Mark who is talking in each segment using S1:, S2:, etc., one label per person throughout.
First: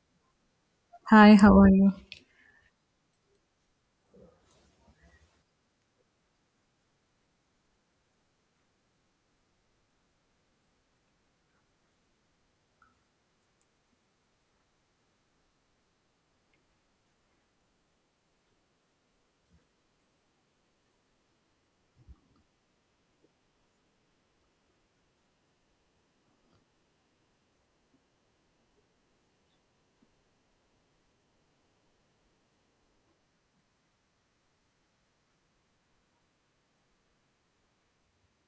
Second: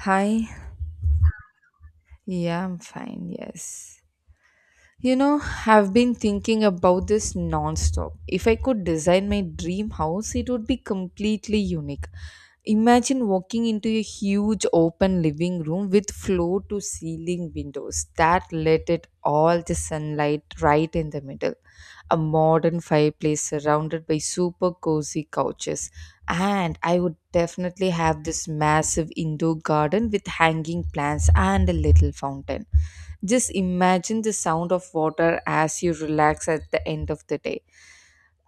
S1: Hi.
S2: Hi, how are you?
S1: Yeah, I'm fine. Yes. You know, I've been thinking about this non-stop. If I could design my dream house, it would be completely unique. Imagine walking into a huge open living room with floor to ceiling windows that let it all the sunlight right in the middle. A modern fireplace surrounded by super cozy couches. And I would definitely have this massive indoor garden with hanging plants and a little fountain just imagine the sound of water as you relax at the end of the day.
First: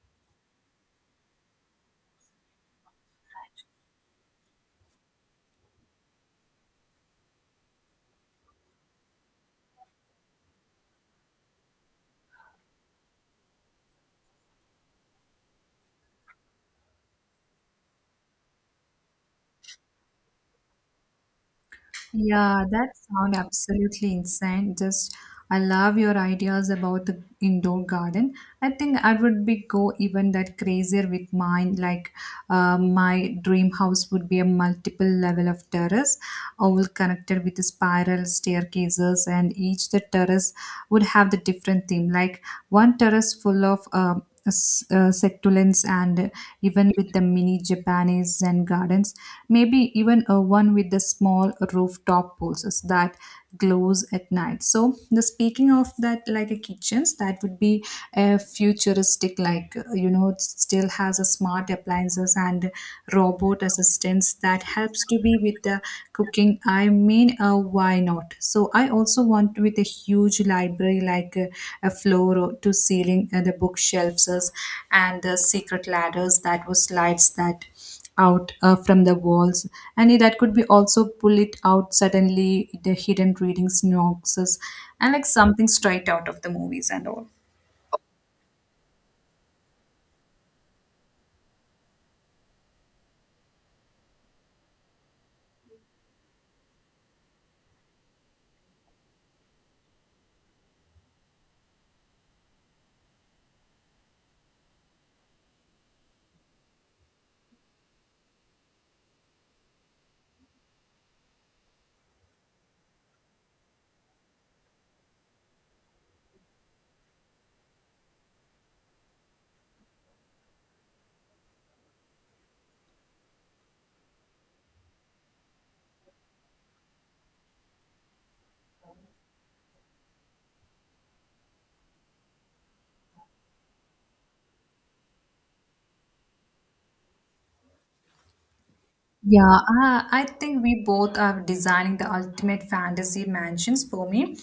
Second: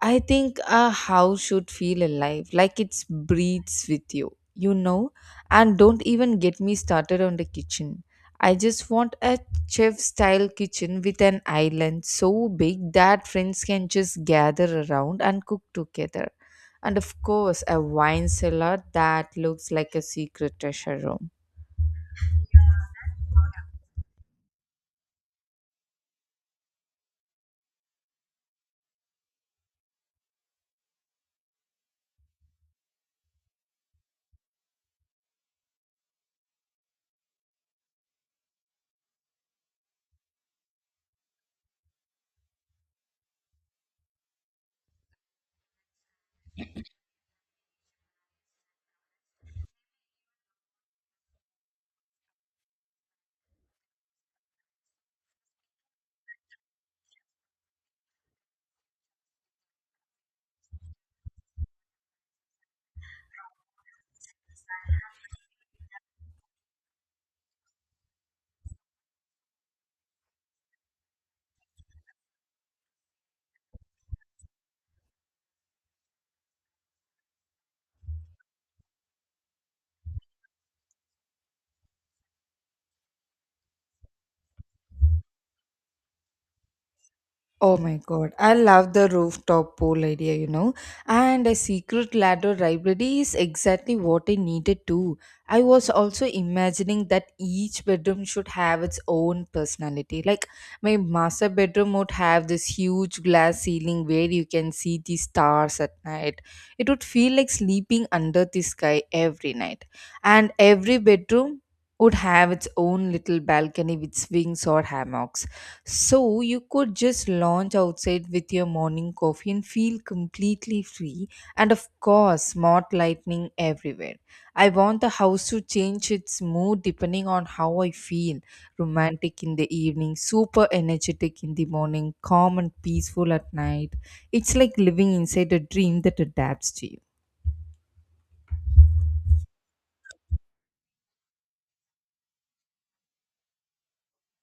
S1: I think a house should feel alive, like it breathes with you, you know? And don't even get me started on the kitchen. I just want a chef style kitchen with an island so big that friends can just gather around and cook together. And of course, a wine cellar that looks like a secret treasure room.
S2: Yeah, that sound absolutely insane. I love your ideas about the indoor garden. I think I would be go even that crazier with mine. Like, my dream house would be a multiple level of terrace, all connected with the spiral staircases, and each the terrace would have the different theme. Like one terrace full of succulents and even with the mini Japanese Zen gardens, maybe even a one with the small rooftop pulses that glows at night. So the speaking of that like a kitchens, that would be a futuristic like it still has a smart appliances and robot assistants that helps to be with the cooking. I mean, why not? So I also want with a huge library like a to ceiling the bookshelves, and the secret ladders that was slides that out from the walls, and that could be also pull it out suddenly the hidden reading nooks and like something straight out of the movies and all.
S1: Oh my god, I love the rooftop pool idea. And a secret ladder library is exactly what I needed too. I was also imagining that each bedroom should have its own personality. Like my master bedroom would have this huge glass ceiling where you can see the stars at night. It would feel like sleeping under the sky every night. And every bedroom would have its own little balcony with swings or hammocks so you could just lounge outside with your morning coffee and feel completely free. And of course, smart lightning everywhere. I want the house to change its mood depending on how I feel. Romantic in the evening, super energetic in the morning, calm and peaceful at night. It's like living inside a dream that adapts to you.
S2: Yeah, I think we both are designing the ultimate fantasy mansions. For me,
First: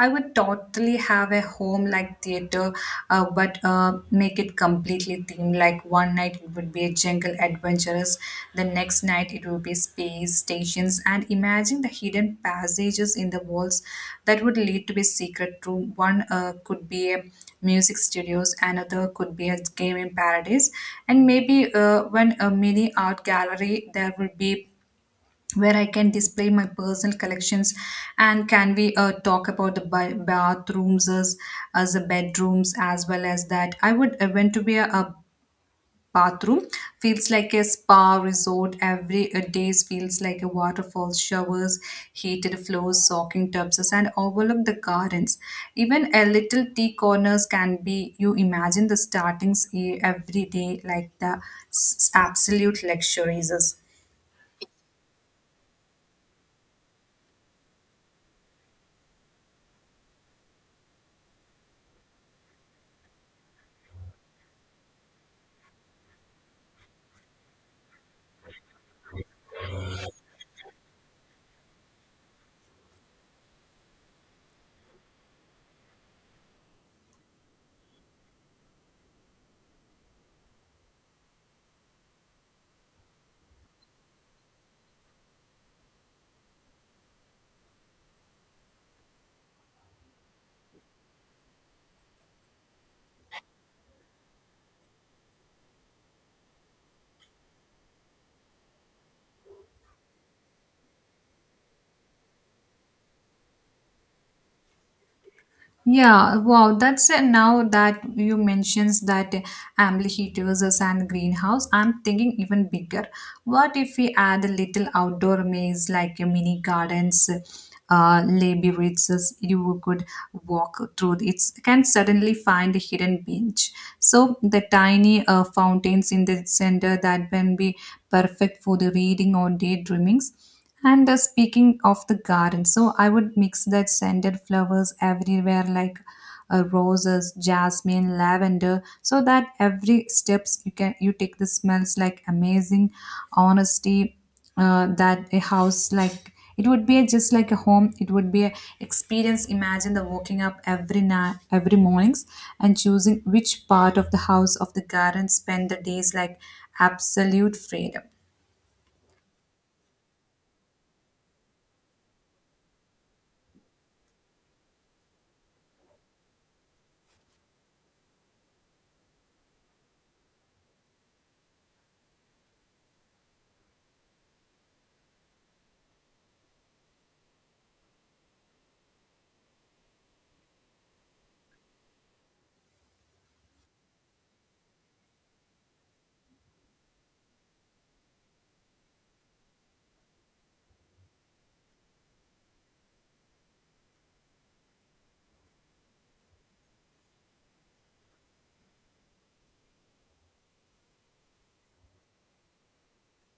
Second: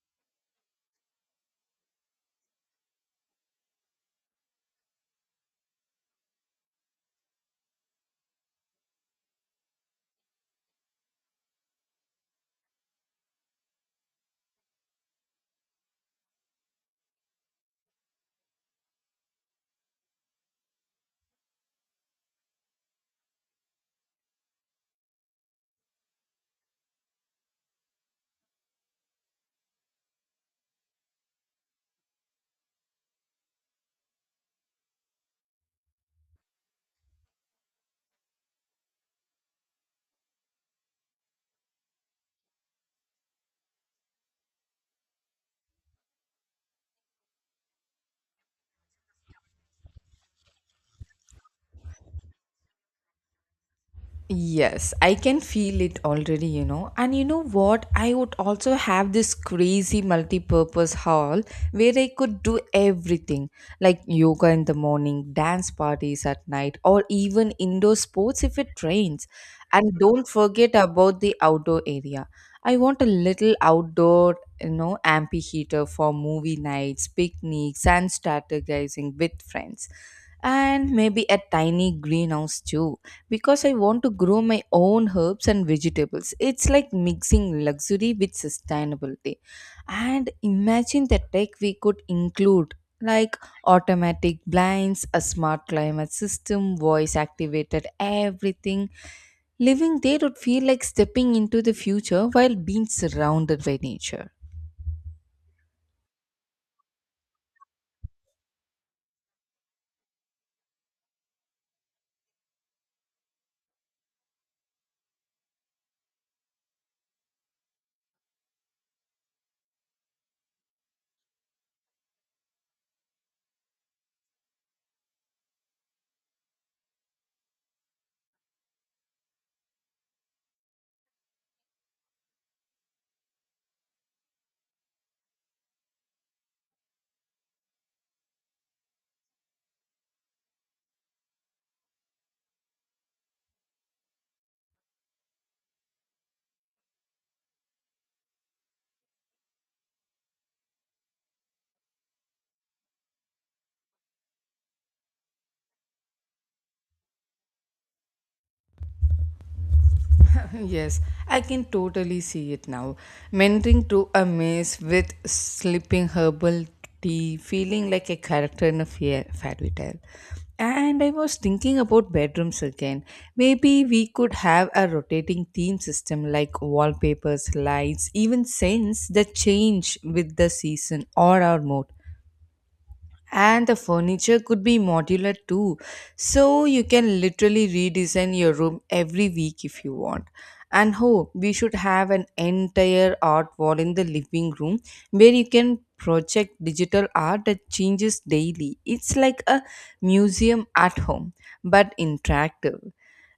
S2: I would totally have a home like theater, but make it completely themed. Like one night it would be a jungle adventurous, the next night it Ruby space stations, and imagine the hidden passages in the walls that would lead to a secret room. One could be a music studios, another could be a game in paradise, and maybe one a mini art gallery there will be where I can display my personal collections. And can we talk about the bathrooms as the bedrooms as well as that? I would want to be a bathroom feels like a spa resort every days, feels like a waterfall showers, heated floors, soaking tubs, and overlook the gardens, even a little tea corners can be you imagine the startings every day like the absolute luxuries.
S1: Yes, I can feel it already. And you know what? I would also have this crazy multi purpose hall where I could do everything like yoga in the morning, dance parties at night, or even indoor sports if it rains. And don't forget about the outdoor area. I want a little outdoor amphitheater for movie nights, picnics, and strategizing with friends. And maybe a tiny greenhouse too because I want to grow my own herbs and vegetables. It's like mixing luxury with sustainability. And imagine the tech we could include like automatic blinds, a smart climate system, voice activated everything. Living there would feel like stepping into the future while being surrounded by nature.
S2: Yeah, wow, that's it. Now that you mentions that ambly heat versus and greenhouse, I'm thinking even bigger. What if we add a little outdoor maze like a mini gardens, labyrinths you could walk through? It can suddenly find a hidden bench. So the tiny fountains in the center that can be perfect for the reading or daydreamings. And speaking of the garden, so I would mix that scented flowers everywhere, like roses, jasmine, lavender, so that every steps you can you take the smells like amazing honesty. That a house like it would be just like a home. It would be a experience. Imagine the waking up every night, every mornings, and choosing which part of the house of the garden spend the days like absolute freedom.
S1: Yes, I can totally see it now. Meandering through a maze with slipping herbal tea, feeling like a character in a fairy tale. And I was thinking about bedrooms again. Maybe we could have a rotating theme system like wallpapers, lights, even scents that change with the season or our mood, and the furniture could be modular too, so you can literally redesign your room every week if you want. And oh, we should have an entire art wall in the living room where you can project digital art that changes daily. It's like a museum at home, but interactive.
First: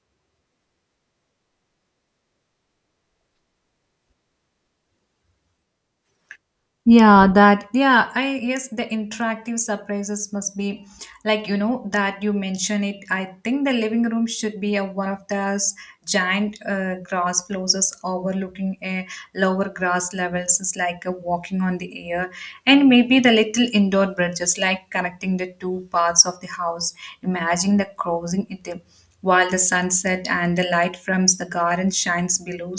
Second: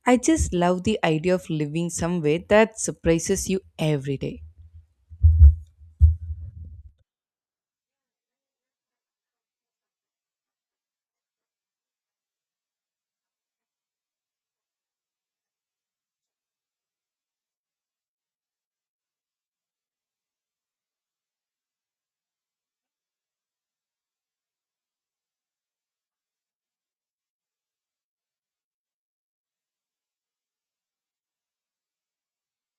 S1: I just love the idea of living somewhere that surprises you every day.
S2: Yeah, that, yeah, I yes, the interactive surprises must be like, you know, that you mention it. I think the living room should be one of those giant grass floors overlooking a lower grass levels is like a walking on the air, and maybe the little indoor bridges like connecting the two parts of the house. Imagine the crossing it while the sunset and the light from the garden shines below.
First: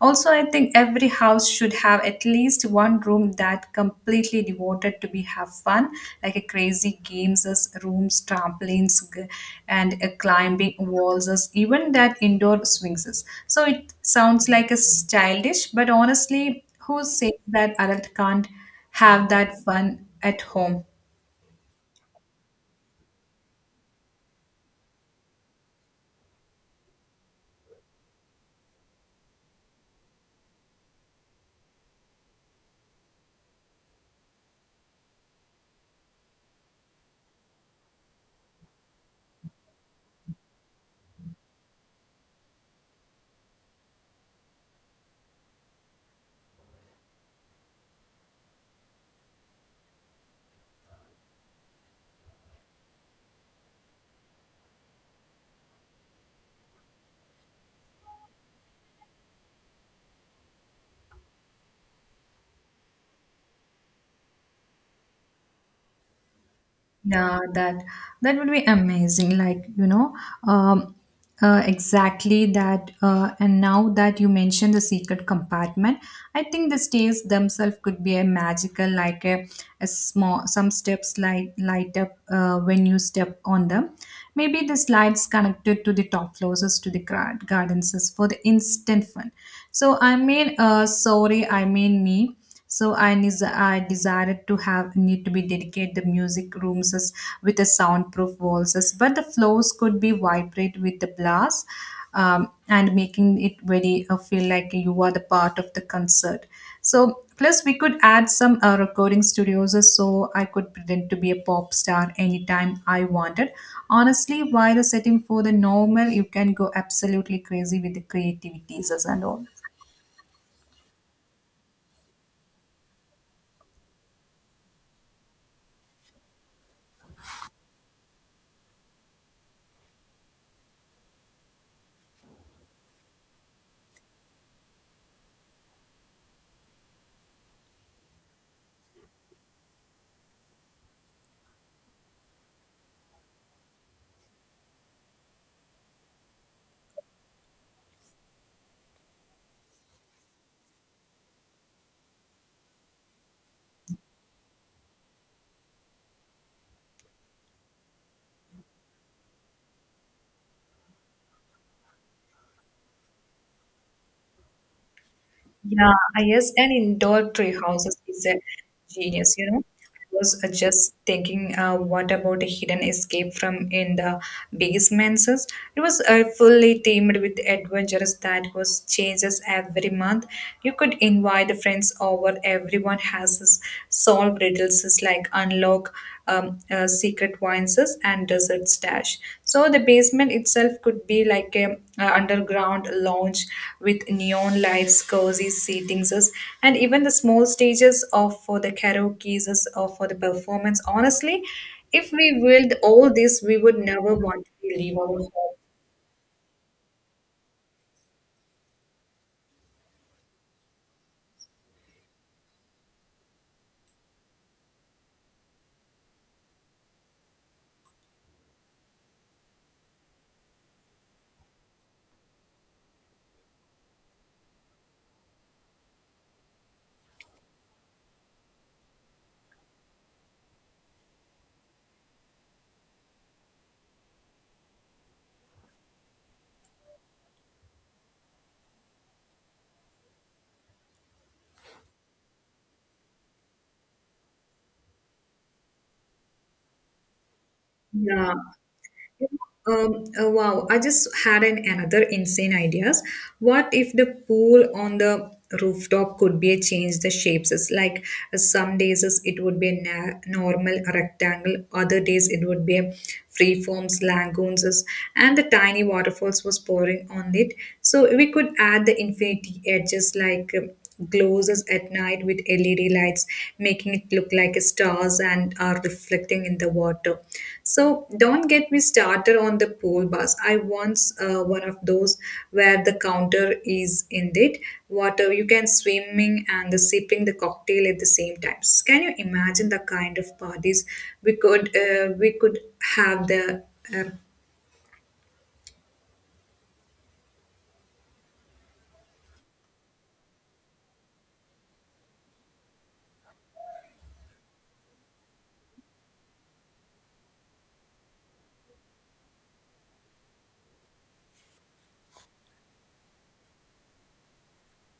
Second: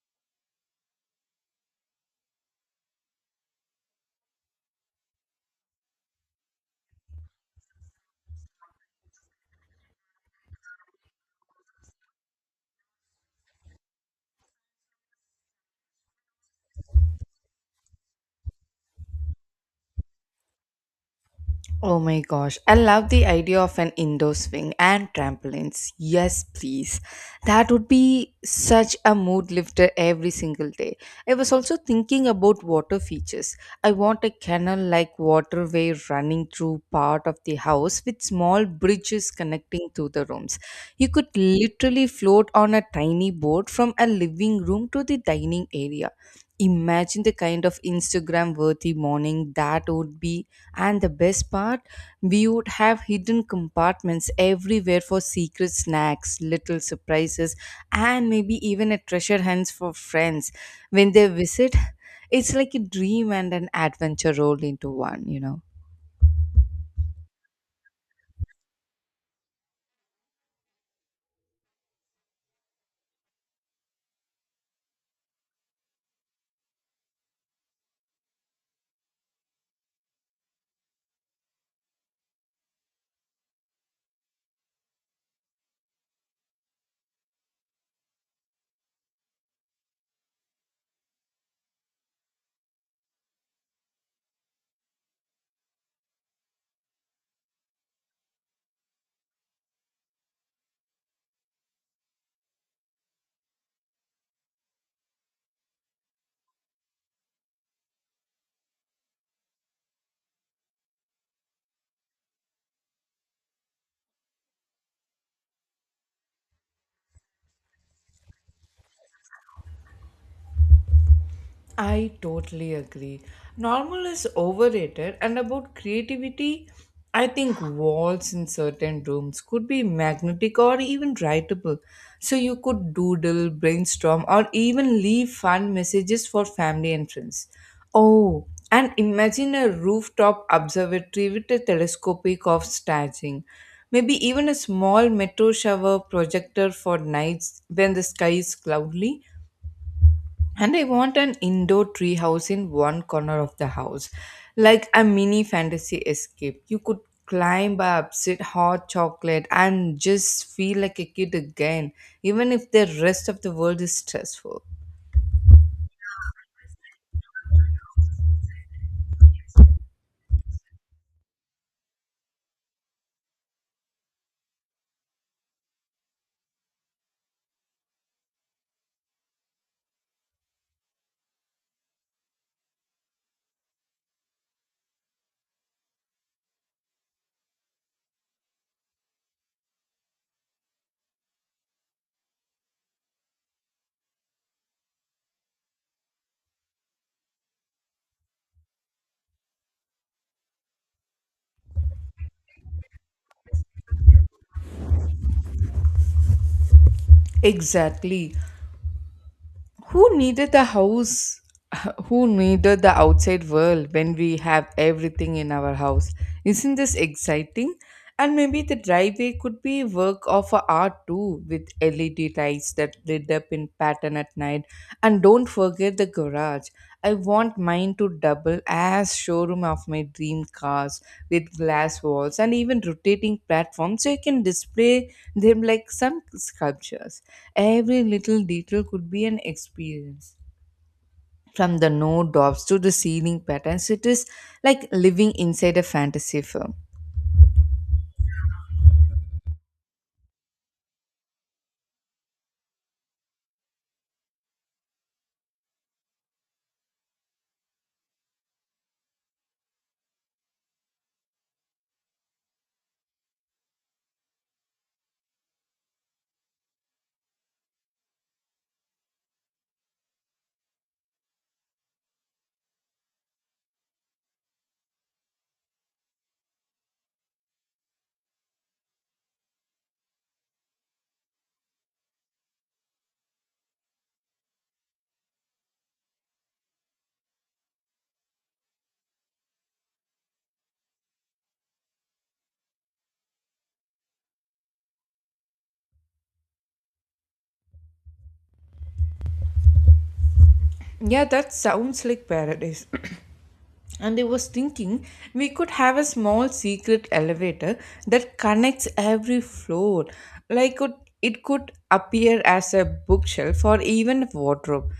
S2: Also, I think every house should have at least one room that completely devoted to be have fun, like a crazy games as rooms, trampolines, and a climbing walls as even that indoor swings as. So it sounds like a childish, but honestly, who says that adult can't have that fun at home?
S1: Oh my gosh, I love the idea of an indoor swing and trampolines. Yes, please. That would be such a mood lifter every single day. I was also thinking about water features. I want a canal like waterway running through part of the house with small bridges connecting to the rooms. You could literally float on a tiny boat from a living room to the dining area. Imagine the kind of Instagram worthy morning that would be, and the best part, we would have hidden compartments everywhere for secret snacks, little surprises, and maybe even a treasure hunt for friends. When they visit, it's like a dream and an adventure rolled into one.
S2: Yeah, that would be amazing. Like, you know, um, exactly that. And now that you mentioned the secret compartment, I think the stairs themselves could be a magical, a small, some steps light up when you step on them. Maybe the slides connected to the top floors is to the gardens is for the instant fun. Sorry, I mean me. So I I desired to have need to be dedicate the music rooms as with the soundproof walls, but the floors could be vibrate with the blast, and making it very feel like you are the part of the concert. So plus we could add some recording studios, as so I could pretend to be a pop star anytime I wanted. Honestly, while the setting for the normal, you can go absolutely crazy with the creativities as and all.
S1: I totally agree. Normal is overrated, and about creativity, I think walls in certain rooms could be magnetic or even writable. So you could doodle, brainstorm, or even leave fun messages for family and friends. Oh, and imagine a rooftop observatory with a telescopic of staging. Maybe even a small metro shower projector for nights when the sky is cloudy, and I want an indoor tree house in one corner of the house, like a mini fantasy escape. You could climb up, sit hot chocolate, and just feel like a kid again, even if the rest of the world is stressful.
S2: Yeah, I yes, and indoor tree houses is a genius, you know. I was just thinking, what about a hidden escape from in the basements? It was fully themed with adventures that was changes every month. You could invite friends over. Everyone has solved riddles like unlock secret voices and desert stash. So the basement itself could be like a underground lounge with neon lights, cozy seatings, and even the small stages of for the karaoke or for the performance. Honestly, if we willed all this, we would never want to leave our home.
S1: Exactly. Who needed the house? Who needed the outside world when we have everything in our house? Isn't this exciting? And maybe the driveway could be work of a art too, with LED lights that lit up in pattern at night. And don't forget the garage. I want mine to double as showroom of my dream cars with glass walls and even rotating platforms so you can display them like some sculptures. Every little detail could be an experience. From the no dops to the ceiling patterns, it is like living inside a fantasy film.
S2: Yeah. Wow, I just had an another insane ideas. What if the pool on the rooftop could be a change the shapes? It's like some days it would be a normal rectangle, other days it would be a free forms, lagoons, and the tiny waterfalls was pouring on it. So we could add the infinity edges like. Glows at night with LED lights, making it look like stars and are reflecting in the water. So don't get me started on the pool bus. I once one of those where the counter is in it water. You can swimming and the sipping the cocktail at the same times. Can you imagine the kind of parties we could have the uh,
S1: Yeah, that sounds like paradise. And I was thinking we could have a small secret elevator that connects every floor. Like it could appear as a bookshelf or even wardrobe.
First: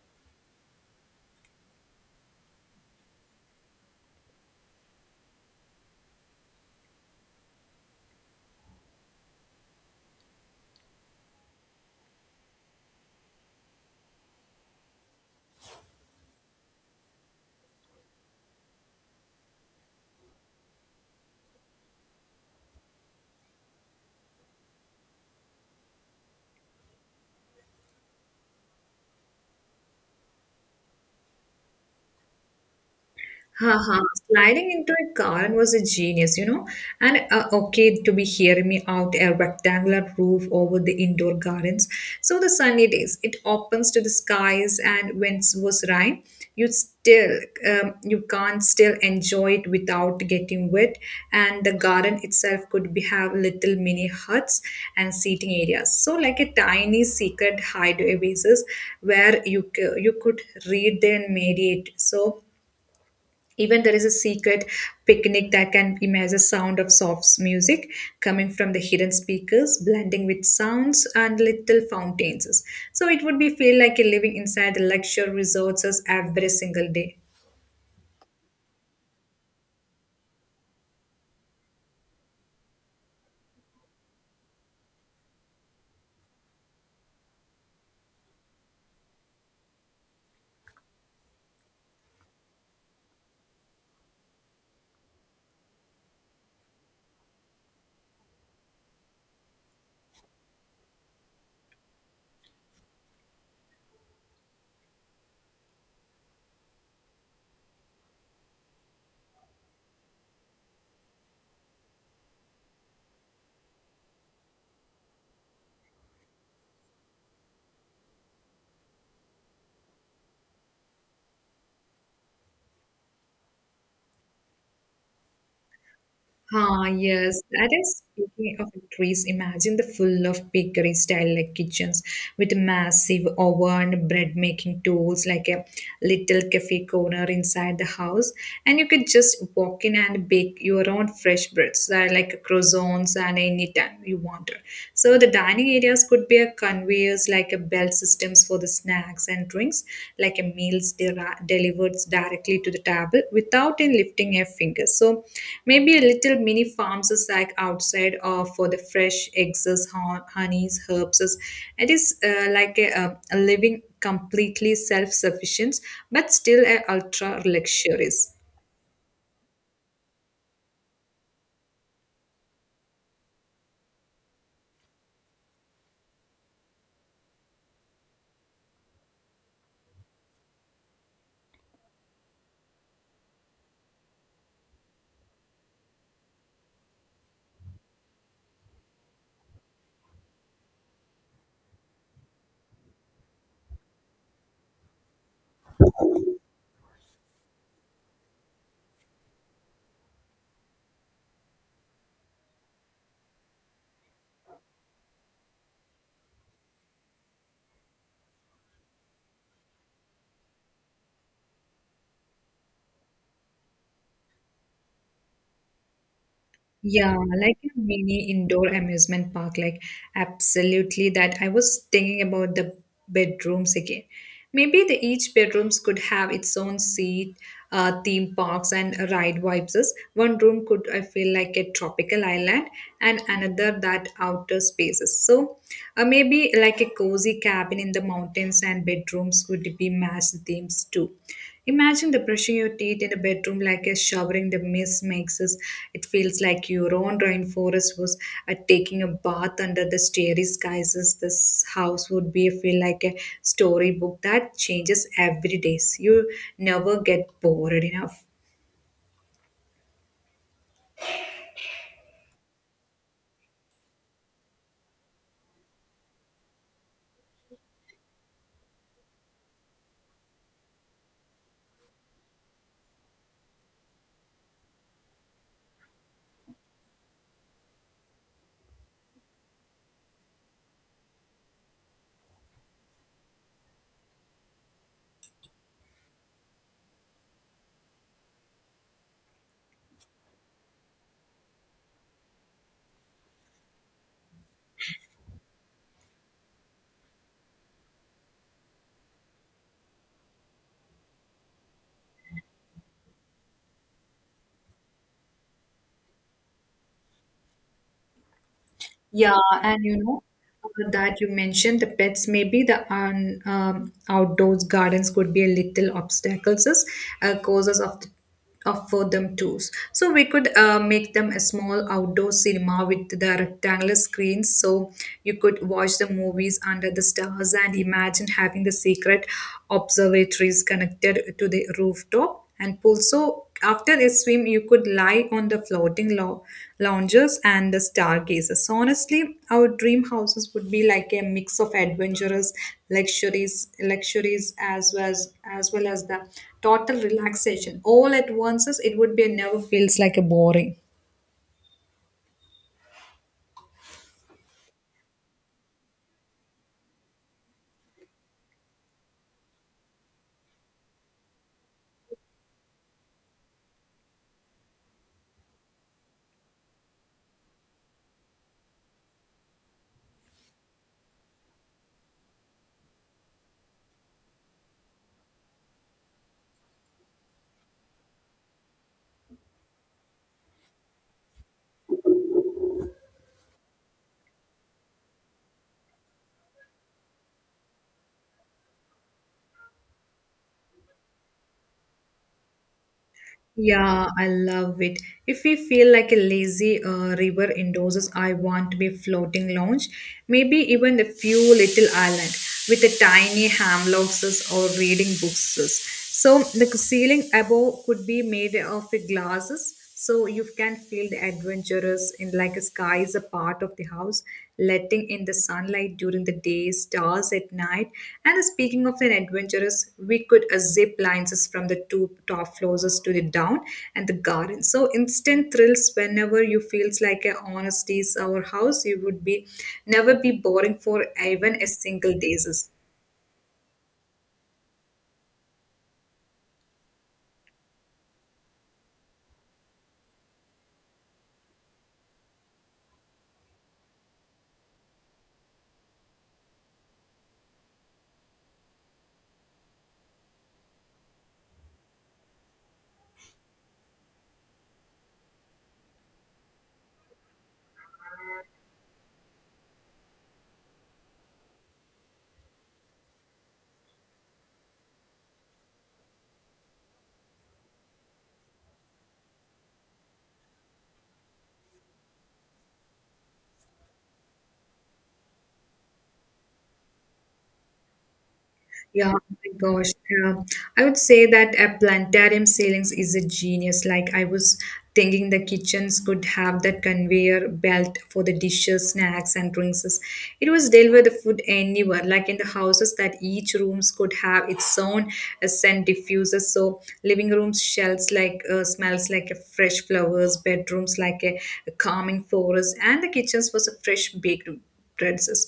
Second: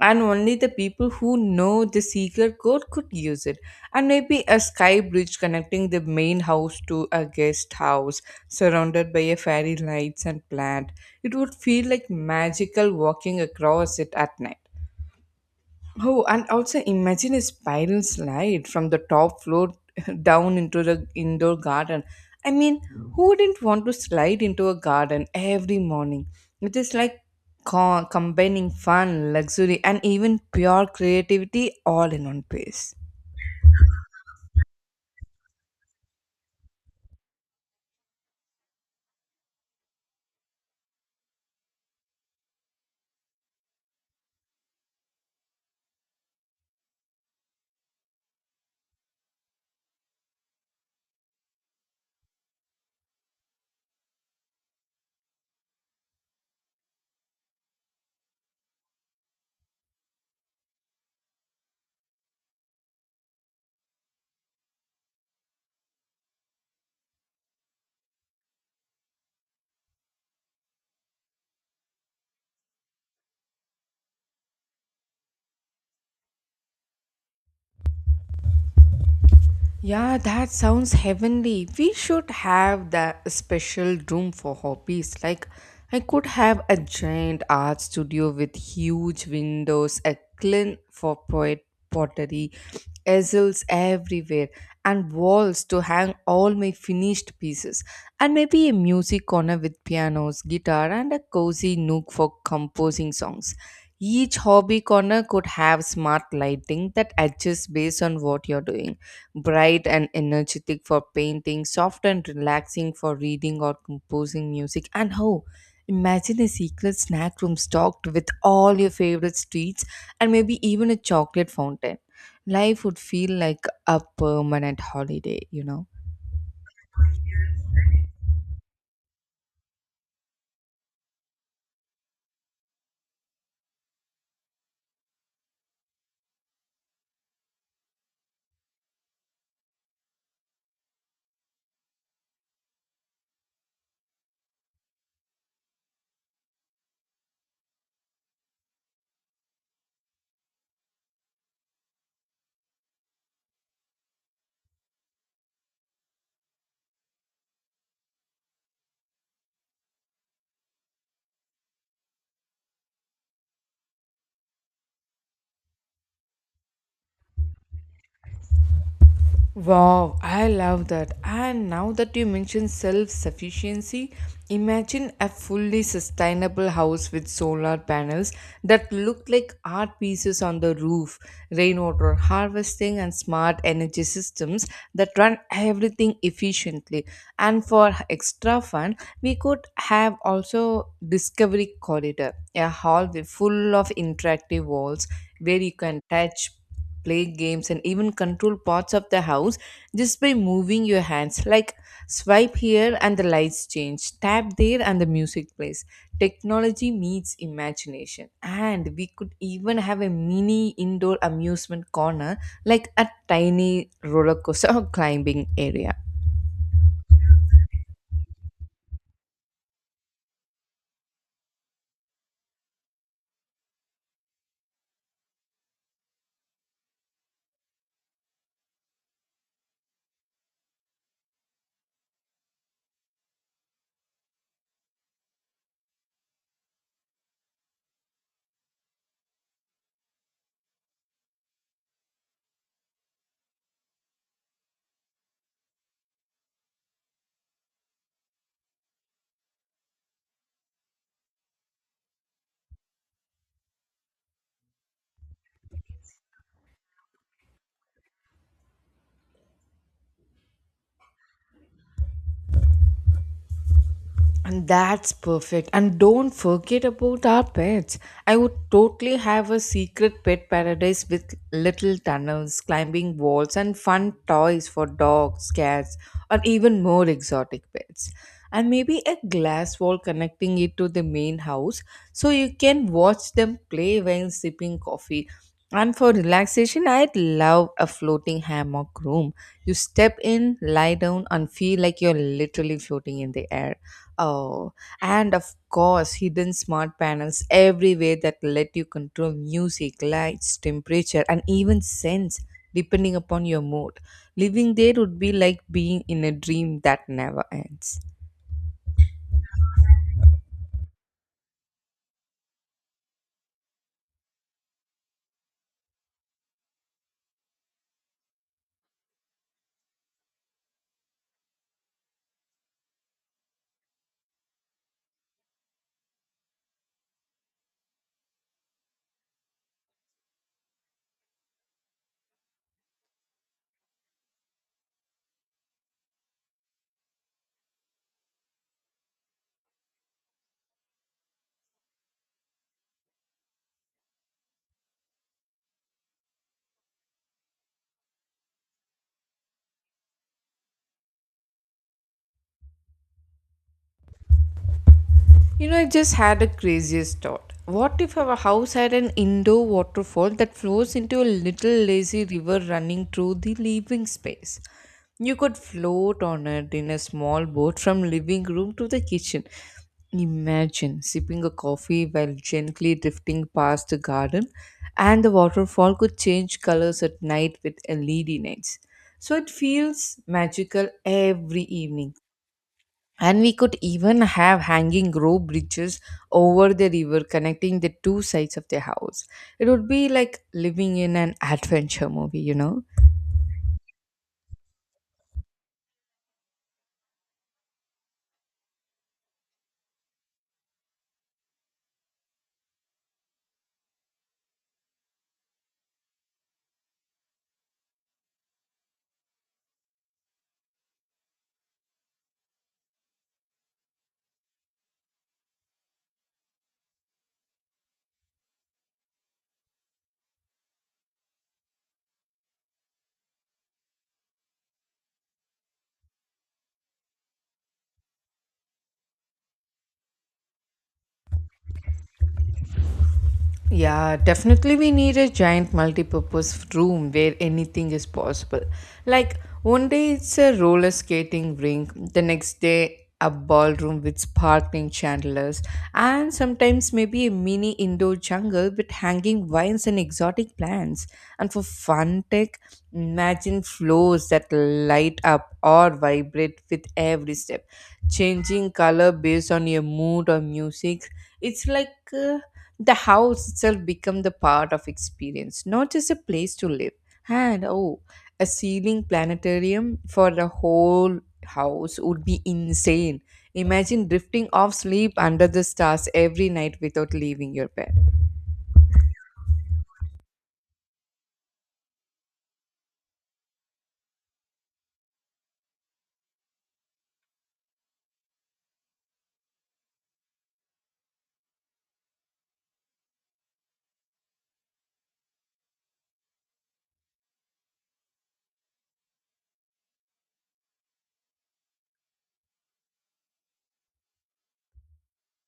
S1: And only the people who know the secret code could use it. And maybe a sky bridge connecting the main house to a guest house surrounded by a fairy lights and plant. It would feel like magical walking across it at night. Oh, and also imagine a spiral slide from the top floor down into the indoor garden. I mean, who wouldn't want to slide into a garden every morning? It is like combining fun, luxury, and even pure creativity all in one place.
S2: Haha, sliding into a garden was a genius, you know. And okay, to be hearing me out, a rectangular roof over the indoor gardens. So the sunny days, it opens to the skies, and when it was rain, you still you can't still enjoy it without getting wet. And the garden itself could be have little mini huts and seating areas. So like a tiny secret hideaway basis where you could read and meditate. So even there is a secret picnic that can imagine the sound of soft music coming from the hidden speakers, blending with sounds and little fountains. So it would be feel like you're living inside the luxury resorts every single day.
S1: Yeah, that sounds heavenly. We should have the special room for hobbies. Like I could have a giant art studio with huge windows, a kiln for poet pottery, easels everywhere, and walls to hang all my finished pieces, and maybe a music corner with pianos, guitar, and a cozy nook for composing songs. Each hobby corner could have smart lighting that adjusts based on what you're doing, bright and energetic for painting, soft and relaxing for reading or composing music. And how? Imagine a secret snack room stocked with all your favorite treats and maybe even a chocolate fountain. Life would feel like a permanent holiday.
S2: Ah, yes. That is speaking of trees. Imagine the full of bakery style like kitchens with massive oven, bread making tools, like a little cafe corner inside the house. And you could just walk in and bake your own fresh breads, like croissants and anytime time you wanted. So the dining areas could be a conveyors, like a belt systems for the snacks and drinks, like a meals delivered directly to the table without in lifting a finger. So maybe a little mini farm sack outside or for the fresh eggs, honeys, herbs. It is like a living completely self-sufficient but still a ultra luxurious.
S1: Wow, I love that. And now that you mention self sufficiency, imagine a fully sustainable house with solar panels that look like art pieces on the roof, rainwater harvesting, and smart energy systems that run everything efficiently. And for extra fun, we could have also Discovery Corridor, a hallway full of interactive walls where you can touch, play games, and even control parts of the house just by moving your hands. Like swipe here and the lights change, tap there and the music plays. Technology meets imagination, and we could even have a mini indoor amusement corner like a tiny roller coaster or climbing area.
S2: Yeah, like a mini indoor amusement park, like absolutely that. I was thinking about the bedrooms again. Maybe the each bedrooms could have its own seat, theme parks and ride vibes. One room could I feel like a tropical island, and another that outer spaces. So, maybe like a cozy cabin in the mountains and bedrooms could be matched themes too. Imagine the brushing your teeth in a bedroom like a showering the mist makes us. It feels like your own rainforest was taking a bath under the starry skies. This house would be feel like a storybook that changes every day. You never get bored enough.
S1: And that's perfect. And don't forget about our pets. I would totally have a secret pet paradise with little tunnels, climbing walls, and fun toys for dogs, cats, or even more exotic pets. And maybe a glass wall connecting it to the main house so you can watch them play while sipping coffee. And for relaxation, I'd love a floating hammock room. You step in, lie down, and feel like you're literally floating in the air. Oh, and of course, hidden smart panels everywhere that let you control music, lights, temperature, and even scents depending upon your mood. Living there would be like being in a dream that never ends.
S2: Yeah, and you know that you mentioned the pets. Maybe the outdoors gardens could be a little obstacles, as, causes of the, of for them too. So we could make them a small outdoor cinema with the rectangular screens, so you could watch the movies under the stars and imagine having the secret observatories connected to the rooftop and pool. So after a swim, you could lie on the floating lounges and the stargazers. So honestly, our dream houses would be like a mix of adventurous luxuries, luxuries as well as the total relaxation all at once. It would be never feels like a boring.
S1: You know, I just had the craziest thought. What if our house had an indoor waterfall that flows into a little lazy river running through the living space? You could float on it in a small boat from living room to the kitchen. Imagine sipping a coffee while gently drifting past the garden, and the waterfall could change colors at night with LED lights. So it feels magical every evening. And we could even have hanging rope bridges over the river connecting the two sides of the house. It would be like living in an adventure movie, you know?
S2: Yeah, I love it. If we feel like a lazy river indoses, I want to be floating lounge, maybe even a few little island with a tiny hammocks or reading books. So the ceiling above could be made of glasses so you can feel the adventurous in like a sky is a part of the house, letting in the sunlight during the day, stars at night. And speaking of an adventurous, we could zip lines is from the two top floors to the down and the garden. So instant thrills whenever you feels like a honesty is our house, you would be never be boring for even a single days.
S1: Yeah, definitely we need a giant multi-purpose room where anything is possible. Like one day it's a roller skating rink, the next day a ballroom with sparkling chandeliers, and sometimes maybe a mini indoor jungle with hanging vines and exotic plants. And for fun tech, imagine floors that light up or vibrate with every step, changing color based on your mood or music. It's like uh, the house itself become the part of experience, not just a place to live. And oh, a ceiling planetarium for the whole house would be insane. Imagine drifting off sleep under the stars every night without leaving your bed.
S2: Yeah, oh my gosh. Um, I would say that a planetarium ceilings is a genius. Like I was thinking the kitchens could have that conveyor belt for the dishes, snacks, and drinks. It was deliver the food anywhere, like in the houses that each rooms could have its own scent diffuser. So living rooms smells like smells like a fresh flowers, bedrooms like a calming forest, and the kitchens was a fresh baked terraces.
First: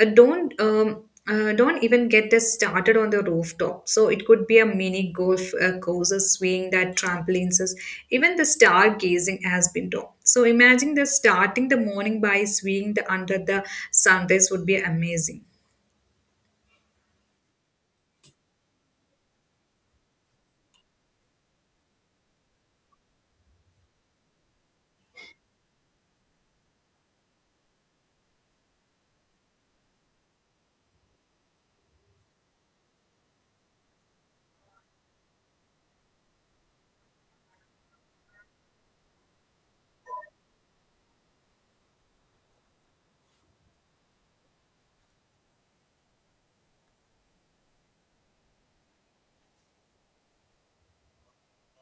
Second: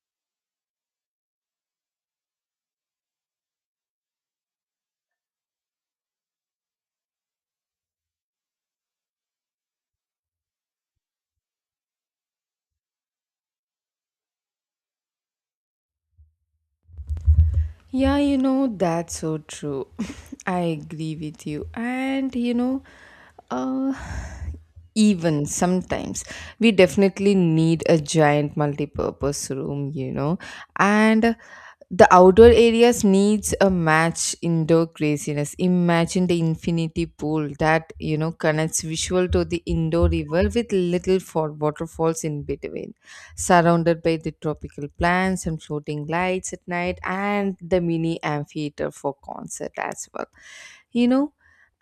S2: Don't even get this started on the rooftop. So it could be a mini golf courses, swing that trampolines, even the stargazing has been done. So imagine the starting the morning by swinging the under the sunrise would be amazing.
S1: Yeah, that's so true. I agree with you. And uh even sometimes we definitely need a giant multi-purpose room, you know, and the outdoor areas needs a match indoor craziness. Imagine the infinity pool that, you know, connects visual to the indoor river with little for waterfalls in between, surrounded by the tropical plants and floating lights at night, and the mini amphitheater for concert as well, you know.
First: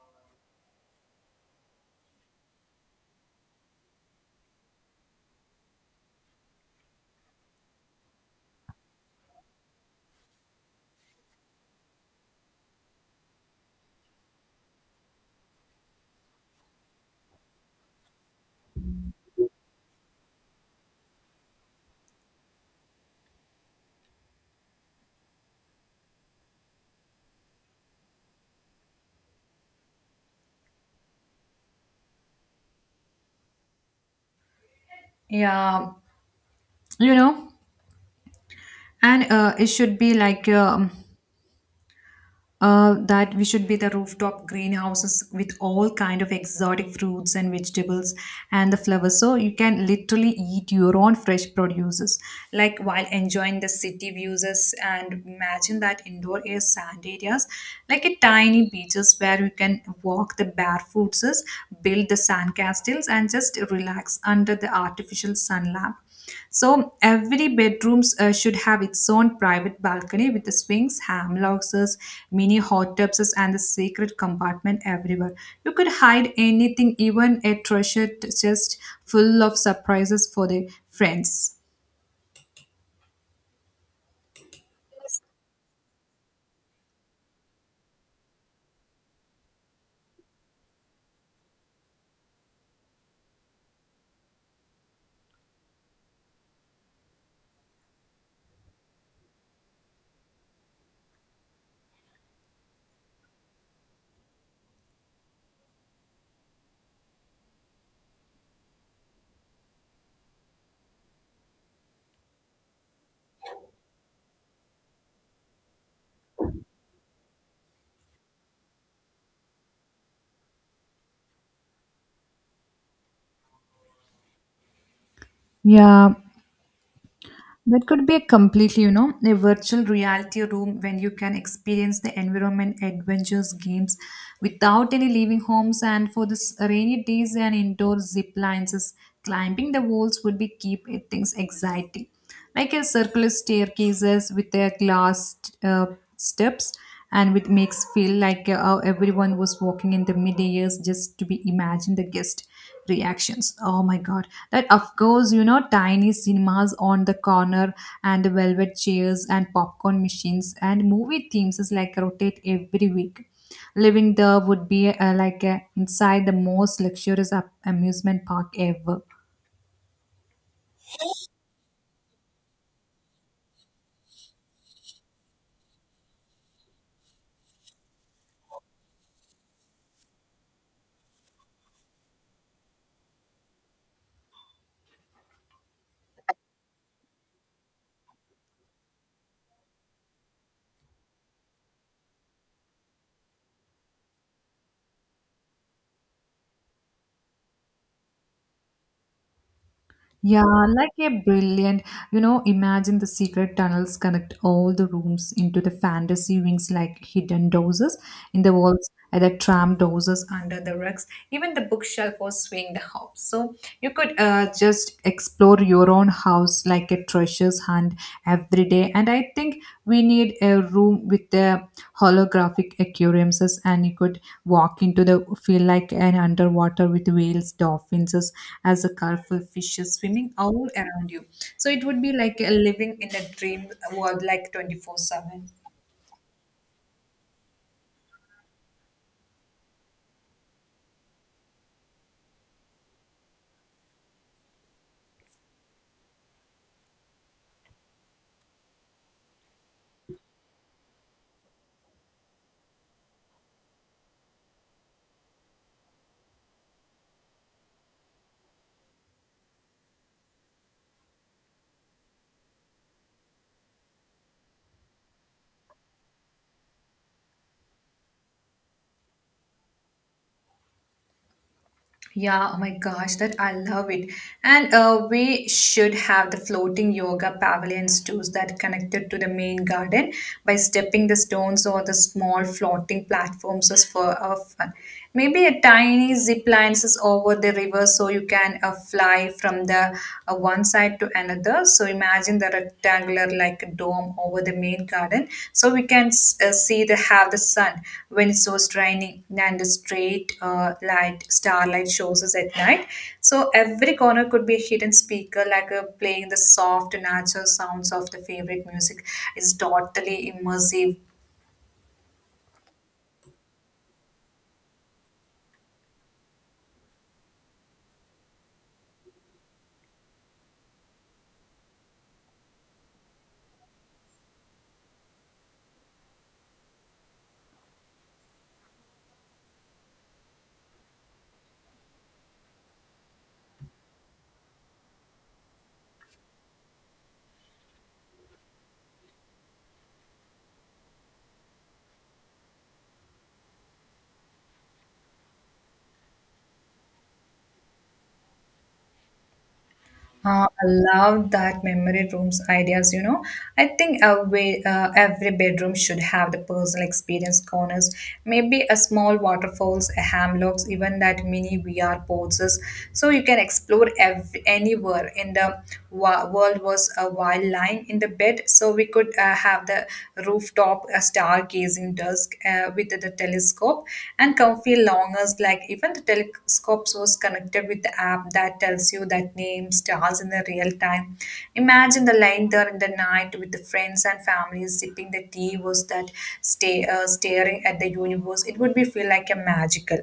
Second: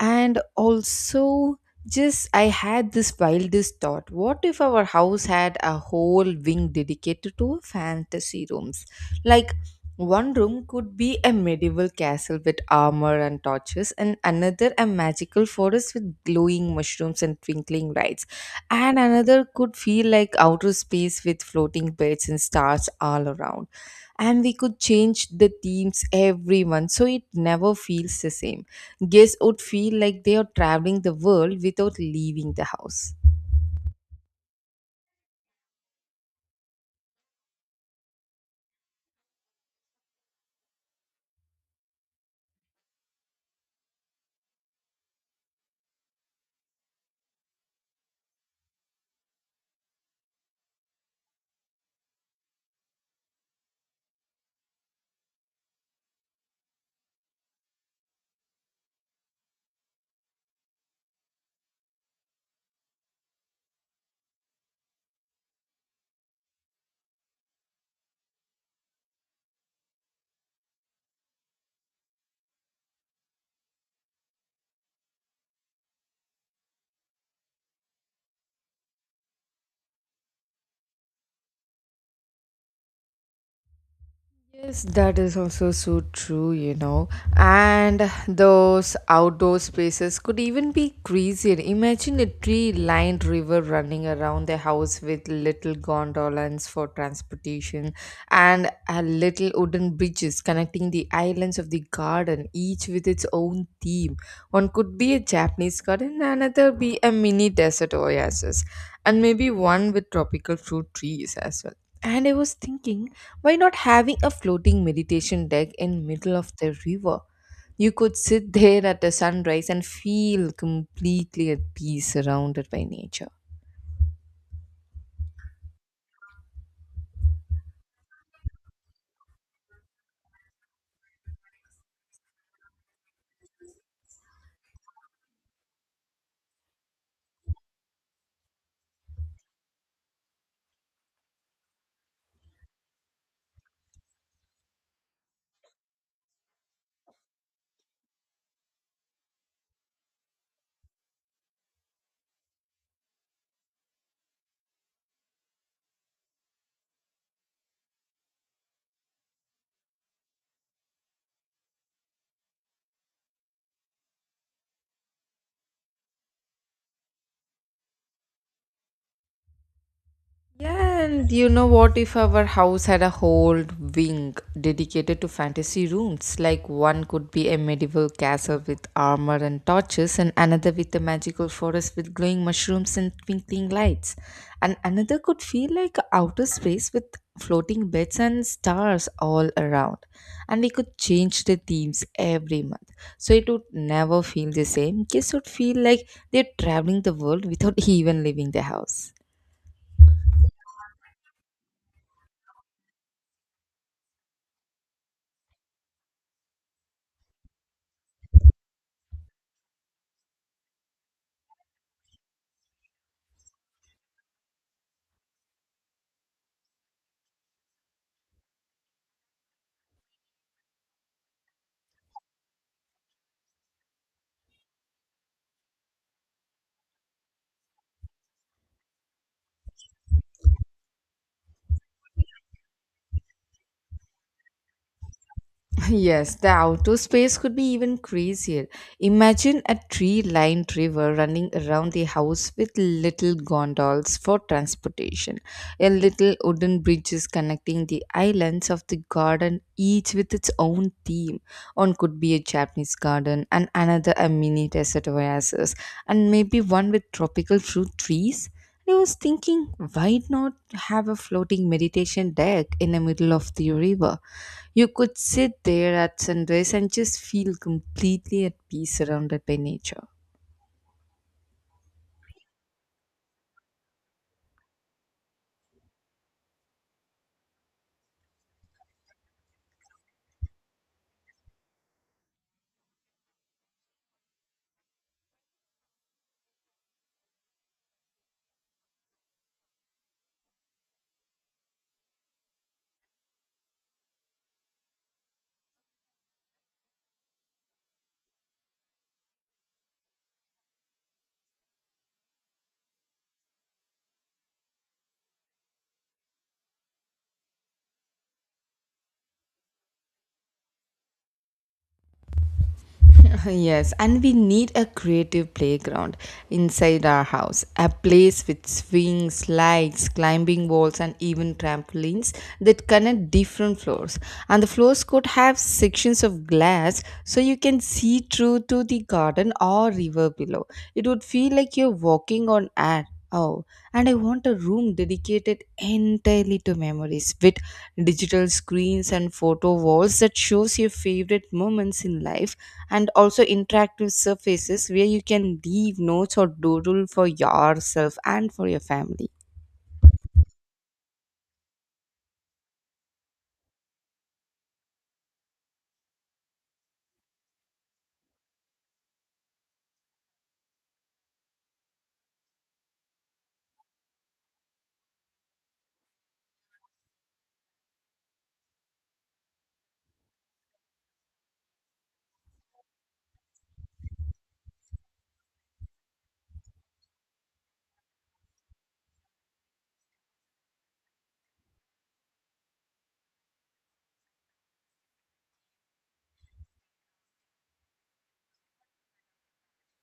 S1: And also I had this wildest thought. What if our house had a whole wing dedicated to fantasy rooms? Like, one room could be a medieval castle with armor and torches, and another a magical forest with glowing mushrooms and twinkling lights, and another could feel like outer space with floating beds and stars all around. And we could change the themes every month so it never feels the same. Guests would feel like they are traveling the world without leaving the house.
S2: No, and it should be like that we should be the rooftop greenhouses with all kind of exotic fruits and vegetables and the flowers so you can literally eat your own fresh produces like while enjoying the city views and imagine that indoor air sand areas like a tiny beaches where you can walk the barefoots build the sand castles and just relax under the artificial sun lamp so every bedrooms should have its own private balcony with the swings, hamlocks, mini hot tubs, and the secret compartment everywhere. You could hide anything, even a treasure chest full of surprises for the friends.
S1: Yes, that is also so true, you know. And those outdoor spaces could even be crazier. Imagine a tree lined river running around the house with little gondolas for transportation, and a little wooden bridges connecting the islands of the garden, each with its own theme. One could be a Japanese garden, another be a mini desert oasis, and maybe one with tropical fruit trees as well. And I was thinking, why not having a floating meditation deck in middle of the river? You could sit there at the sunrise and feel completely at peace surrounded by nature.
S2: Yeah, that could be a completely, you know, a virtual reality room when you can experience the environment, adventures, games without any leaving homes. And for this rainy days and indoor zip lines, is climbing the walls would be keep it things exciting, like a circular staircases with their glass uh, steps, and which makes feel like everyone was walking in the mid years just to be imagine the guest reactions. Oh my god. That of course, you know, tiny cinemas on the corner and velvet chairs and popcorn machines and movie themes is like rotate every week. Living there would be like inside the most luxurious amusement park ever.
S1: Yeah, and you know what? If our house had a whole wing dedicated to fantasy rooms, like one could be a medieval castle with armor and torches, and another with a magical forest with glowing mushrooms and twinkling lights, and another could feel like outer space with floating beds and stars all around. And we could change the themes every month, so it would never feel the same. Kids would feel like they're traveling the world without even leaving the house.
S2: Yeah, like a brilliant, you know, imagine the secret tunnels connect all the rooms into the fantasy wings like hidden doors in the walls, and the tram doors under the rugs. Even the bookshelf was swing the house. So you could just explore your own house like a treasure's hunt and every day and I think we need a room with the holographic aquariums and you could walk into the feel like an underwater with whales dolphins as a colorful fishes swimming all around you so it would be like a living in a dream world like 24/7.
S1: Yes, the outdoor space could be even crazier. Imagine a tree lined river running around the house with little gondolas for transportation, a little wooden bridges connecting the islands of the garden, each with its own theme. One could be a Japanese garden, and another a mini desert oasis, and maybe one with tropical fruit trees. I was thinking, why not have a floating meditation deck in the middle of the river? You could sit there at sunrise and just feel completely at peace surrounded by nature.
S2: Yeah, oh my gosh, that I love it. And we should have the floating yoga pavilions too that connected to the main garden by stepping the stones or the small floating platforms is for fun. Maybe a tiny zip lines is over the river so you can fly from the one side to another together. So imagine the rectangular like dome over the main garden. So we can see the have the sun when it was raining and the straight light starlight shows us at night. So every corner could be a hidden speaker like playing the soft natural sounds of the favorite music. It's totally immersive.
S1: Yes, and we need a creative playground inside our house. A place with swings, slides, climbing walls, and even trampolines that connect different floors. And the floors could have sections of glass so you can see through to the garden or river below. It would feel like you're walking on air. Oh, and I want a room dedicated entirely to memories, with digital screens and photo walls that shows your favorite moments in life, and also interactive surfaces where you can leave notes or doodle for yourself and for your family.
S2: I love that memory rooms ideas, you know. I think every bedroom should have the personal experience corners, maybe a small waterfalls, a hammocks, even that mini VR poses. So you can explore anywhere in the world was a while lying in the bed. So we could have the rooftop stargazing dusk with the telescope and comfy longers like even the telescope was connected with the app that tells you that name stars in the real time imagine the line there in the night with the friends and family sipping the tea was that stay staring at the universe it would be feel like a magical.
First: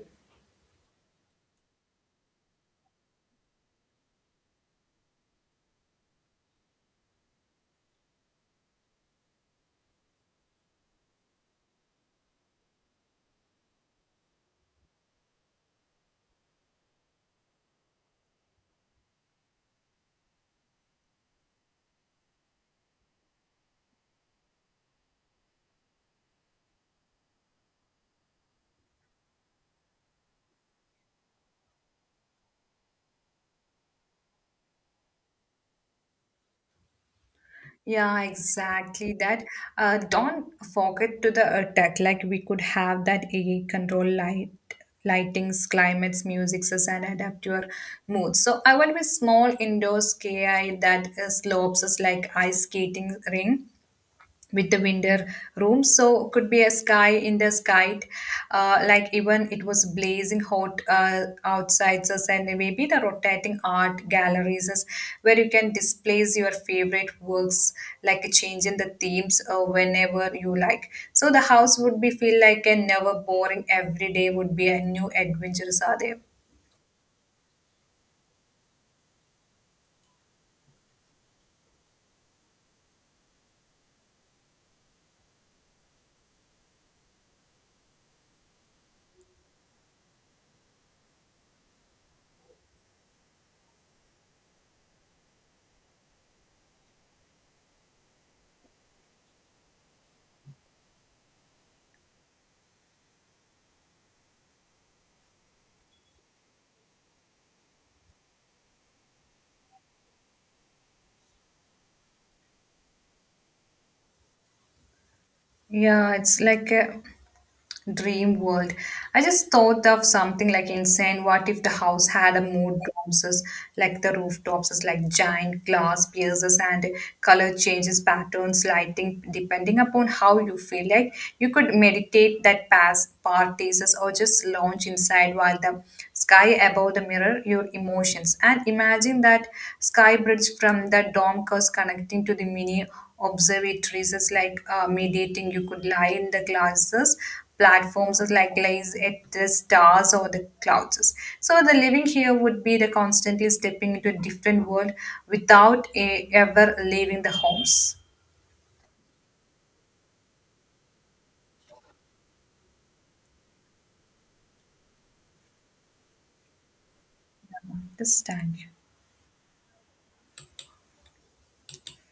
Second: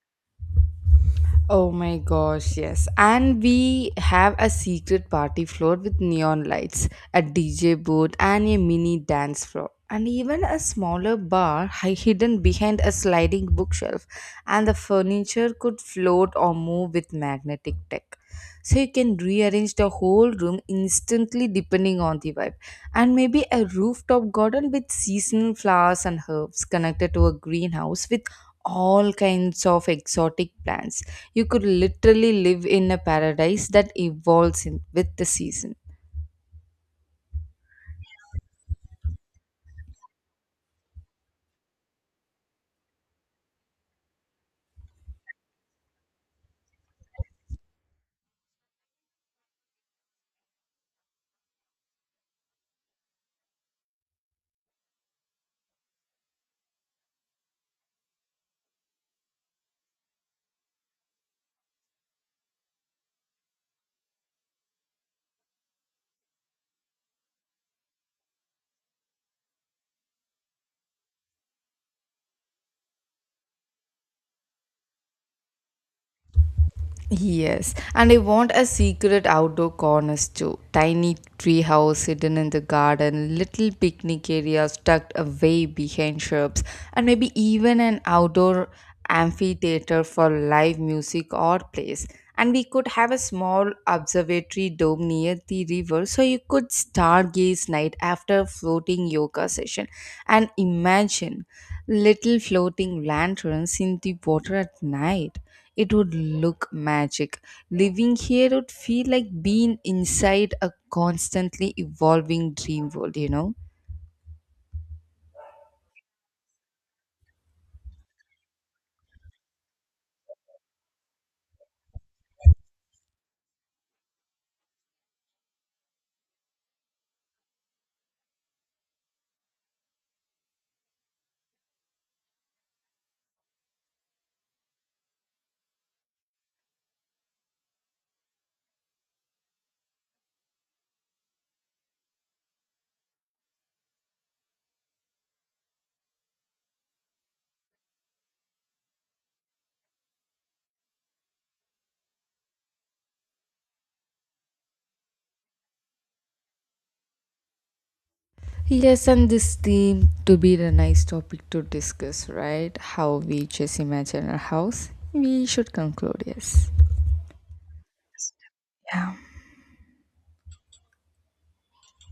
S1: Oh my gosh, yes. And we have a secret party floor with neon lights, a DJ booth, and a mini dance floor. And even a smaller bar hidden behind a sliding bookshelf, and the furniture could float or move with magnetic tech. So you can rearrange the whole room instantly depending on the vibe. And maybe a rooftop garden with seasonal flowers and herbs connected to a greenhouse with all kinds of exotic plants. You could literally live in a paradise that evolves in, with the season.
S2: Yeah, exactly that. Don't forget to the attack. Like we could have that AI control light, lightings, climates, musics, and adapt your mood. So I will be small indoor ski that slopes is like ice skating ring with the window room so could be a sky in the sky like even it was blazing hot outside so and maybe the rotating art galleries is where you can displays your favorite works like a change in the themes whenever you like so the house would be feel like a never boring every day would be a new adventures are there
S1: Yes, and I want a secret outdoor corners too. Tiny tree house hidden in the garden, little picnic areas tucked away behind shrubs, and maybe even an outdoor amphitheater for live music or plays. And we could have a small observatory dome near the river so you could stargaze night after floating yoga session. And imagine little floating lanterns in the water at night. It would look magic. Living here would feel like being inside a constantly evolving dream world, you know?
S2: yeah it's like a dream world. I just thought of something like insane. What if the house had a mood domes, is like the rooftops, is like giant glass pieces and color changes, patterns, lighting, depending upon how you feel. Like you could meditate that pass parties is, or just lounge inside while the sky above the mirror your emotions and imagine that sky bridge from the dome curse connecting to the mini observatories is like mediating you could lie in the glasses platforms is like lies at the stars or the clouds so the living here would be the constantly stepping into a different world without ever leaving the homes
S1: Yes, and this theme to be a nice topic to discuss, right? How we just imagine our house. We should conclude, yes.
S2: this time
S1: Yeah.